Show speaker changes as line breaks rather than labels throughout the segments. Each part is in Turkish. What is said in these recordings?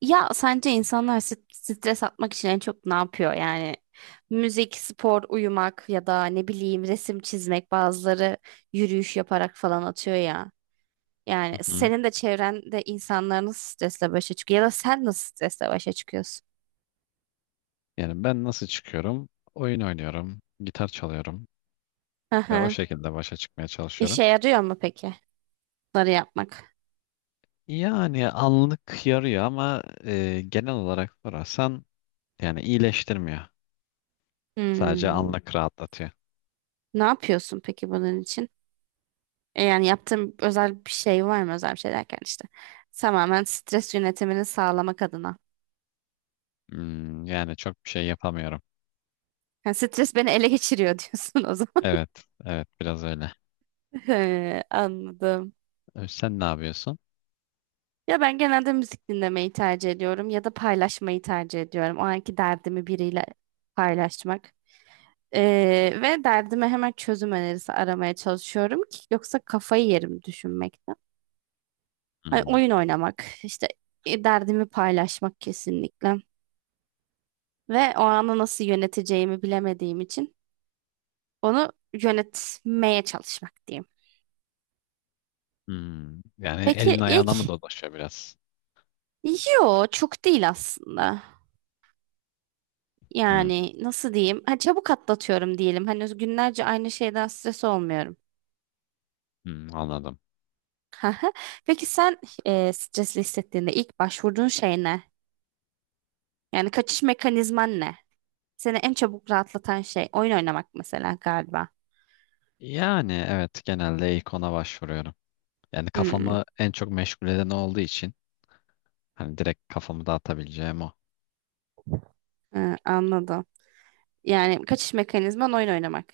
Ya sence insanlar stres atmak için en çok ne yapıyor? Yani müzik, spor, uyumak ya da ne bileyim resim çizmek bazıları yürüyüş yaparak falan atıyor ya.
Hı
Yani
hı.
senin de çevrende insanlar nasıl stresle başa çıkıyor ya da sen nasıl stresle başa çıkıyorsun?
Yani ben nasıl çıkıyorum? Oyun oynuyorum, gitar çalıyorum
Hı
ve o
hı.
şekilde başa çıkmaya çalışıyorum.
İşe yarıyor mu peki bunları yapmak?
Yani anlık yarıyor ama genel olarak sorarsan yani iyileştirmiyor. Sadece
Hmm.
anlık rahatlatıyor.
Ne yapıyorsun peki bunun için? Yani yaptığın özel bir şey var mı? Özel bir şey derken işte tamamen stres yönetimini sağlamak adına.
Hmm, yani çok bir şey yapamıyorum.
Yani stres beni ele geçiriyor diyorsun o zaman.
Evet, evet biraz öyle.
He, anladım.
Sen ne yapıyorsun?
Ya ben genelde müzik dinlemeyi tercih ediyorum ya da paylaşmayı tercih ediyorum. O anki derdimi biriyle paylaşmak. Ve derdime hemen çözüm önerisi aramaya çalışıyorum ki yoksa kafayı yerim düşünmekten. Hani
Hmm,
oyun oynamak, işte derdimi paylaşmak kesinlikle. Ve o anı nasıl yöneteceğimi bilemediğim için onu yönetmeye çalışmak diyeyim.
hmm. Yani
Peki
elin
ilk,
ayağına mı dolaşıyor biraz?
yo çok değil aslında.
Hmm,
Yani nasıl diyeyim? Ha, çabuk atlatıyorum diyelim. Hani günlerce aynı şeyden stres olmuyorum.
hmm, anladım.
Haha. Peki sen, stresli hissettiğinde ilk başvurduğun şey ne? Yani kaçış mekanizman ne? Seni en çabuk rahatlatan şey oyun oynamak mesela galiba.
Yani evet genelde ilk ona başvuruyorum. Yani
Hmm,
kafamı en çok meşgul eden o olduğu için. Hani direkt kafamı dağıtabileceğim o.
ha, anladım. Yani kaçış mekanizman oyun oynamak.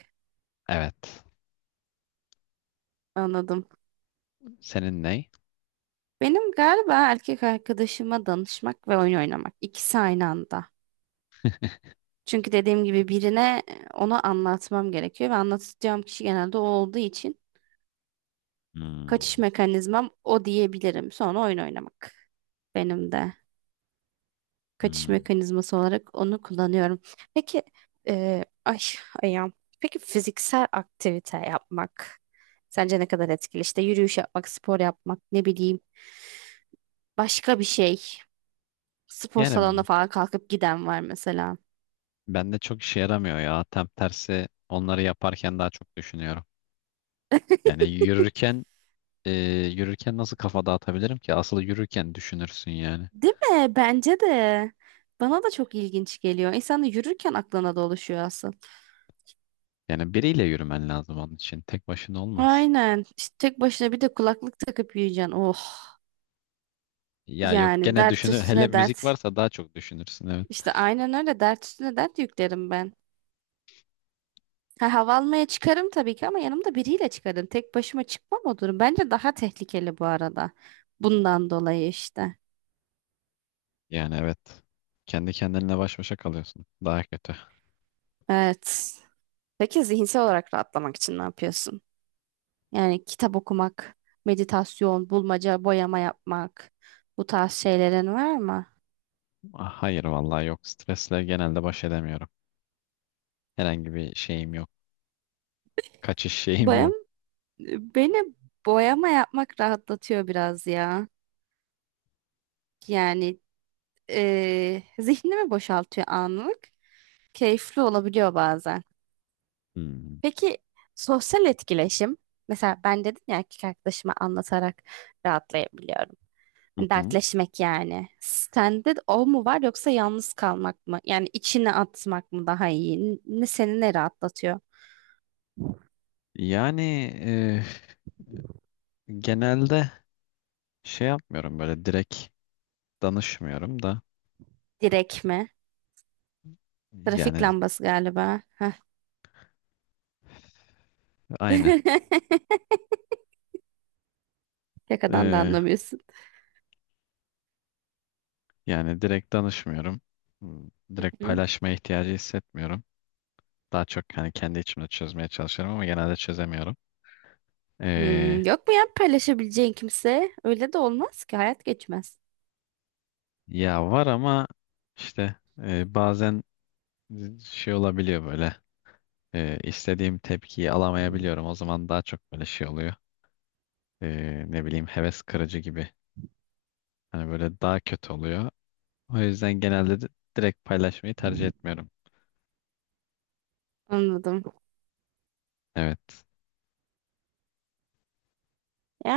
Evet.
Anladım.
Senin ne?
Benim galiba erkek arkadaşıma danışmak ve oyun oynamak. İkisi aynı anda. Çünkü dediğim gibi birine onu anlatmam gerekiyor ve anlatacağım kişi genelde o olduğu için kaçış
Hmm,
mekanizmam o diyebilirim. Sonra oyun oynamak benim de kaçış
hmm.
mekanizması olarak onu kullanıyorum. Peki e, ay ayağım. Peki fiziksel aktivite yapmak sence ne kadar etkili? İşte yürüyüş yapmak, spor yapmak, ne bileyim başka bir şey. Spor salonuna
Yani
falan kalkıp giden var mesela.
bende çok işe yaramıyor ya. Tam tersi onları yaparken daha çok düşünüyorum. Yani yürürken e, yürürken nasıl kafa dağıtabilirim ki? Asıl yürürken düşünürsün yani.
Değil mi? Bence de. Bana da çok ilginç geliyor. İnsan da yürürken aklına dolaşıyor aslında.
Yani biriyle yürümen lazım onun için. Tek başına olmaz.
Aynen. İşte tek başına bir de kulaklık takıp yürüyeceksin. Oh.
Ya yok
Yani
gene
dert
düşünür. Hele
üstüne
müzik
dert.
varsa daha çok düşünürsün evet.
İşte aynen öyle dert üstüne dert yüklerim ben. Ha, hava almaya çıkarım tabii ki ama yanımda biriyle çıkarım. Tek başıma çıkmam o durum. Bence daha tehlikeli bu arada. Bundan dolayı işte.
Yani evet. Kendi kendinle baş başa kalıyorsun. Daha kötü.
Evet. Peki zihinsel olarak rahatlamak için ne yapıyorsun? Yani kitap okumak, meditasyon, bulmaca, boyama yapmak bu tarz şeylerin var mı?
Ah, hayır vallahi yok. Stresle genelde baş edemiyorum. Herhangi bir şeyim yok. Kaçış şeyim
Bayım,
yok.
beni boyama yapmak rahatlatıyor biraz ya. Yani zihnimi boşaltıyor anlık. Keyifli olabiliyor bazen.
Hmm.
Peki sosyal etkileşim? Mesela ben dedim ya erkek arkadaşıma anlatarak rahatlayabiliyorum.
Hı hı.
Dertleşmek yani. Sende de o mu var yoksa yalnız kalmak mı? Yani içine atmak mı daha iyi? Ne seni ne rahatlatıyor?
Yani e, genelde şey yapmıyorum böyle direkt danışmıyorum da
Direk mi? Trafik
yani
lambası galiba. Heh.
aynen.
Şakadan da
E,
anlamıyorsun.
Yani direkt danışmıyorum. Hmm, direkt
Hı?
paylaşmaya ihtiyacı hissetmiyorum. Daha çok hani kendi içimde çözmeye çalışıyorum ama genelde çözemiyorum.
Hmm,
E,
yok mu ya paylaşabileceğin kimse? Öyle de olmaz ki hayat geçmez.
Ya var ama işte bazen şey olabiliyor böyle, istediğim tepkiyi alamayabiliyorum. O zaman daha çok böyle şey oluyor. e, Ne bileyim heves kırıcı gibi. Hani böyle daha kötü oluyor. O yüzden genelde de direkt paylaşmayı tercih etmiyorum.
Anladım.
Evet.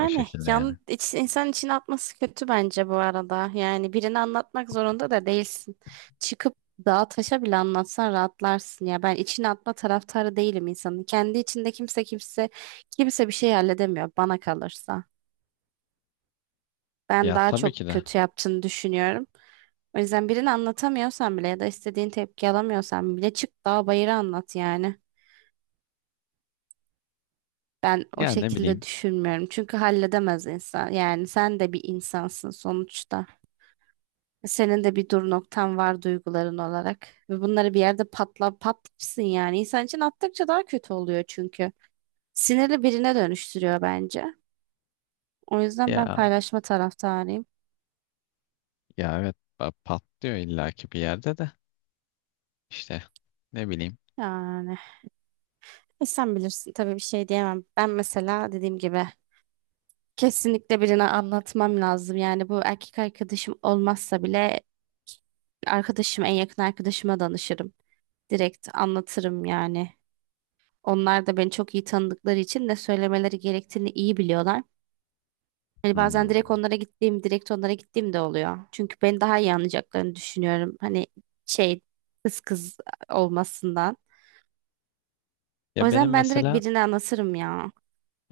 O şekilde yani.
insan içine atması kötü bence bu arada. Yani birini anlatmak zorunda da değilsin. Çıkıp dağa taşa bile anlatsan rahatlarsın ya. Ben içine atma taraftarı değilim insanın. Kendi içinde kimse bir şey halledemiyor bana kalırsa. Ben
Ya
daha
tabii ki
çok
de.
kötü yaptığını düşünüyorum. O yüzden birini anlatamıyorsan bile ya da istediğin tepki alamıyorsan bile çık dağa bayıra anlat yani. Ben o
Ya ne
şekilde
bileyim.
düşünmüyorum. Çünkü halledemez insan. Yani sen de bir insansın sonuçta. Senin de bir dur noktan var duyguların olarak. Ve bunları bir yerde patla patlarsın yani. İnsan için attıkça daha kötü oluyor çünkü. Sinirli birine dönüştürüyor bence. O yüzden ben
Ya
paylaşma taraftarıyım.
ya evet patlıyor illaki bir yerde de. İşte ne bileyim.
Yani sen bilirsin tabii bir şey diyemem. Ben mesela dediğim gibi kesinlikle birine anlatmam lazım. Yani bu erkek arkadaşım olmazsa bile en yakın arkadaşıma danışırım. Direkt anlatırım yani. Onlar da beni çok iyi tanıdıkları için ne söylemeleri gerektiğini iyi biliyorlar. Hani bazen
Hmm.
direkt onlara gittiğim de oluyor. Çünkü beni daha iyi anlayacaklarını düşünüyorum. Hani şey kız olmasından.
Ya
O
benim
yüzden ben direkt
mesela
birine anlatırım ya.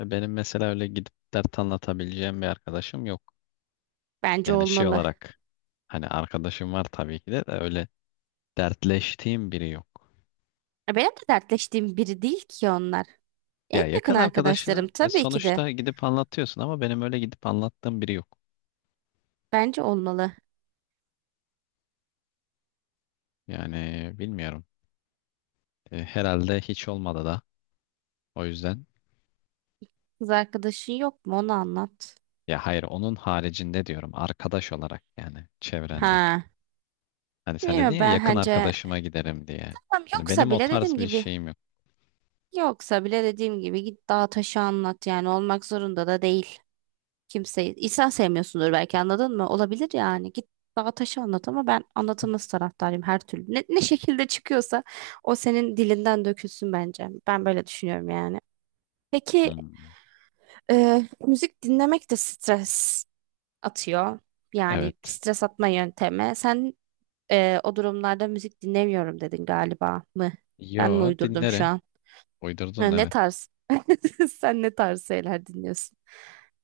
benim mesela öyle gidip dert anlatabileceğim bir arkadaşım yok.
Bence
Yani şey
olmalı.
olarak hani arkadaşım var tabii ki de, de öyle dertleştiğim biri yok.
Ya benim de dertleştiğim biri değil ki onlar. En
Ya
yakın
yakın
arkadaşlarım
arkadaşını
tabii ki de.
sonuçta gidip anlatıyorsun ama benim öyle gidip anlattığım biri yok.
Bence olmalı.
Yani bilmiyorum. Herhalde hiç olmadı da. O yüzden
Kız arkadaşın yok mu? Onu anlat.
ya hayır onun haricinde diyorum arkadaş olarak yani çevrende.
Ha.
Hani sen dedin
Bilmiyorum
ya
ben
yakın
bence,
arkadaşıma giderim diye.
tamam,
Hani
yoksa
benim o
bile
tarz
dediğim
bir
gibi,
şeyim yok.
yoksa bile dediğim gibi git dağa taşı anlat yani olmak zorunda da değil. Kimseyi insan sevmiyorsundur belki anladın mı? Olabilir yani git dağa taşı anlat ama ben anlatılması taraftarıyım her türlü. Ne şekilde çıkıyorsa o senin dilinden dökülsün bence. Ben böyle düşünüyorum yani. Peki
Hmm.
müzik dinlemek de stres atıyor. Yani
Evet.
stres atma yöntemi. Sen o durumlarda müzik dinlemiyorum dedin galiba mı? Ben mi
Yo
uydurdum şu
dinlerim.
an?
Uydurdun
Ha, ne
evet.
tarz? Sen ne tarz şeyler dinliyorsun?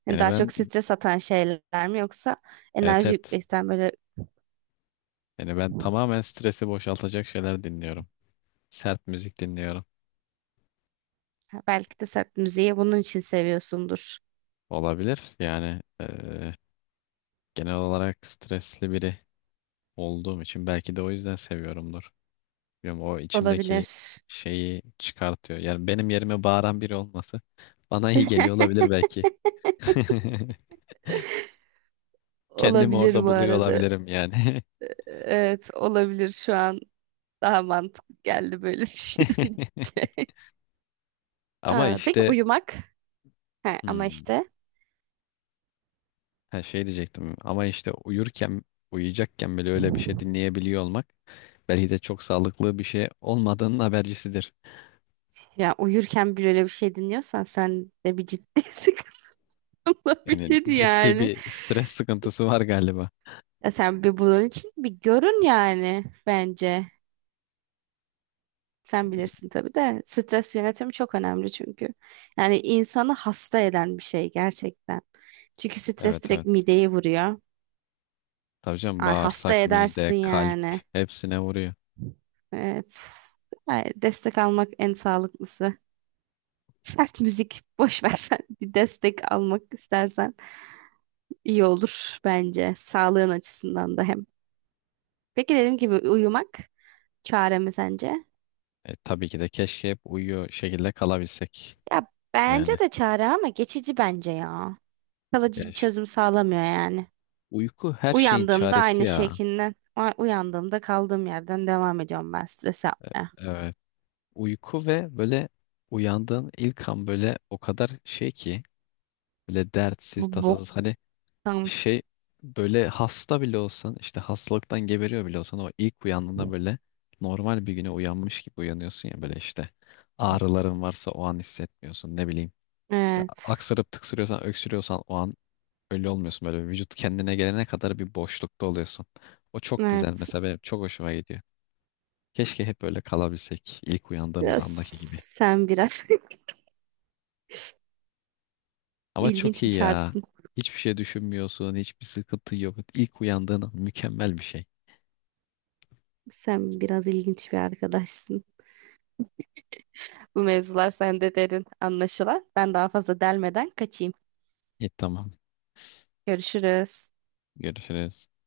Yani
Yani
daha
ben
çok stres atan şeyler mi yoksa
evet,
enerji
evet.
yükleyen böyle,
Yani ben tamamen stresi boşaltacak şeyler dinliyorum. Sert müzik dinliyorum.
ha, belki de sert müziği bunun için seviyorsundur.
Olabilir. Yani genel olarak stresli biri olduğum için belki de o yüzden seviyorumdur. Bilmiyorum, o içimdeki
Olabilir.
şeyi çıkartıyor. Yani benim yerime bağıran biri olması bana iyi geliyor olabilir belki. Kendimi
Olabilir
orada
bu
buluyor
arada.
olabilirim yani.
Evet, olabilir şu an daha mantıklı geldi böyle düşününce.
Ama
Ha, peki
işte
uyumak? He, ama
hmm,
işte
ha şey diyecektim. Ama işte uyurken, uyuyacakken bile öyle bir şey dinleyebiliyor olmak belki de çok sağlıklı bir şey olmadığının habercisidir.
ya uyurken bile öyle bir şey dinliyorsan sen de bir ciddi sıkıntı
Yani
olabilir
ciddi
yani.
bir stres sıkıntısı var galiba.
Ya sen bir bunun için bir görün yani bence. Sen bilirsin tabii de stres yönetimi çok önemli çünkü. Yani insanı hasta eden bir şey gerçekten. Çünkü stres
Evet,
direkt
evet.
mideyi vuruyor.
Tabii canım
Ay, hasta
bağırsak, mide,
edersin
kalp
yani.
hepsine vuruyor.
Evet. Ay, destek almak en sağlıklısı. Sert müzik boş versen bir destek almak istersen. İyi olur bence. Sağlığın açısından da hem. Peki dediğim gibi uyumak çare mi sence?
Tabii ki de keşke hep uyuyor şekilde kalabilsek.
Ya bence
Yani
de çare ama geçici bence ya. Kalıcı
ya
bir
ş-
çözüm sağlamıyor yani.
uyku her şeyin
Uyandığımda
çaresi
aynı
ya.
şekilde, uyandığımda kaldığım yerden devam ediyorum ben stres yapmaya.
Evet. Uyku ve böyle uyandığın ilk an böyle o kadar şey ki böyle dertsiz,
Bu
tasasız hani
boktan.
şey böyle hasta bile olsan işte hastalıktan geberiyor bile olsan o ilk uyandığında böyle normal bir güne uyanmış gibi uyanıyorsun ya böyle işte ağrıların varsa o an hissetmiyorsun ne bileyim. İşte
Evet.
aksırıp tıksırıyorsan, öksürüyorsan o an öyle olmuyorsun. Böyle vücut kendine gelene kadar bir boşlukta oluyorsun. O çok güzel
Evet.
mesela benim çok hoşuma gidiyor. Keşke hep böyle kalabilsek ilk uyandığımız
Biraz,
andaki gibi.
sen biraz
Ama çok
ilginç bir
iyi ya.
çarsın.
Hiçbir şey düşünmüyorsun, hiçbir sıkıntı yok. İlk uyandığın an mükemmel bir şey.
Sen biraz ilginç bir arkadaşsın. Bu mevzular sende derin anlaşılan. Ben daha fazla delmeden kaçayım.
İyi tamam.
Görüşürüz.
Görüşürüz.